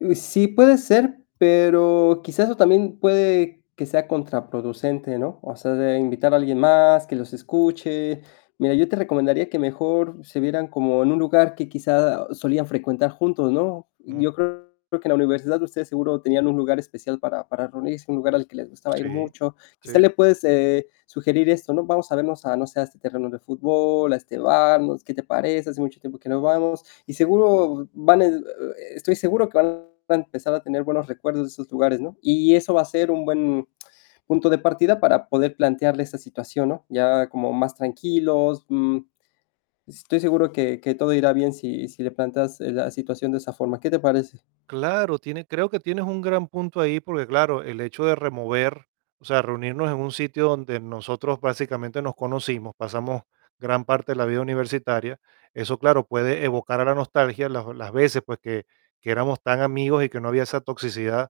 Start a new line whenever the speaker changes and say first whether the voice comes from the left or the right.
left: Mm, sí, puede ser, pero quizás eso también puede que sea contraproducente, ¿no? O sea, de invitar a alguien más que los escuche. Mira, yo te recomendaría que mejor se vieran como en un lugar que quizá solían frecuentar juntos, ¿no?
right: Mm.
left: Yo creo que en la universidad ustedes seguro tenían un lugar especial para para reunirse, un lugar al que les gustaba ir
right: Sí,
left: mucho. Quizá
right: sí.
left: le puedes, eh, sugerir esto, ¿no? Vamos a vernos a, no sé, a este terreno de fútbol, a este bar, no sé, ¿qué te parece? Hace mucho tiempo que no vamos. Y seguro van a estoy seguro que van a empezar a tener buenos recuerdos de esos lugares, ¿no? Y eso va a ser un buen punto de partida para poder plantearle esta situación, ¿no? Ya como más tranquilos, mm, estoy seguro que que todo irá bien si si le planteas, eh, la situación de esa forma, ¿qué te parece?
right: Claro, tiene creo que tienes un gran punto ahí, porque claro, el hecho de remover, o sea, reunirnos en un sitio donde nosotros básicamente nos conocimos, pasamos gran parte de la vida universitaria, eso claro, puede evocar a la nostalgia las las veces, pues que que éramos tan amigos y que no había esa toxicidad,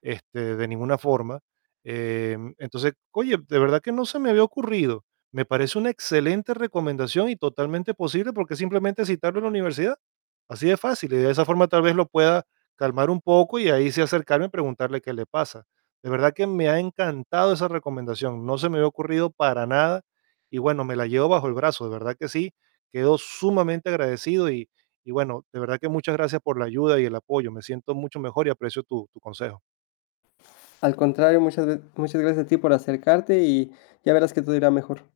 right: este, de ninguna forma. Eh, entonces, oye, de verdad que no se me había ocurrido. Me parece una excelente recomendación y totalmente posible, porque es simplemente citarlo en la universidad. Así de fácil. Y de esa forma tal vez lo pueda calmar un poco y ahí sí acercarme y preguntarle qué le pasa. De verdad que me ha encantado esa recomendación, no se me había ocurrido para nada y bueno, me la llevo bajo el brazo, de verdad que sí. Quedo sumamente agradecido y y bueno, de verdad que muchas gracias por la ayuda y el apoyo. Me siento mucho mejor y aprecio tu tu consejo.
left: Al contrario, muchas ve muchas gracias a ti por acercarte, y ya verás que todo irá mejor.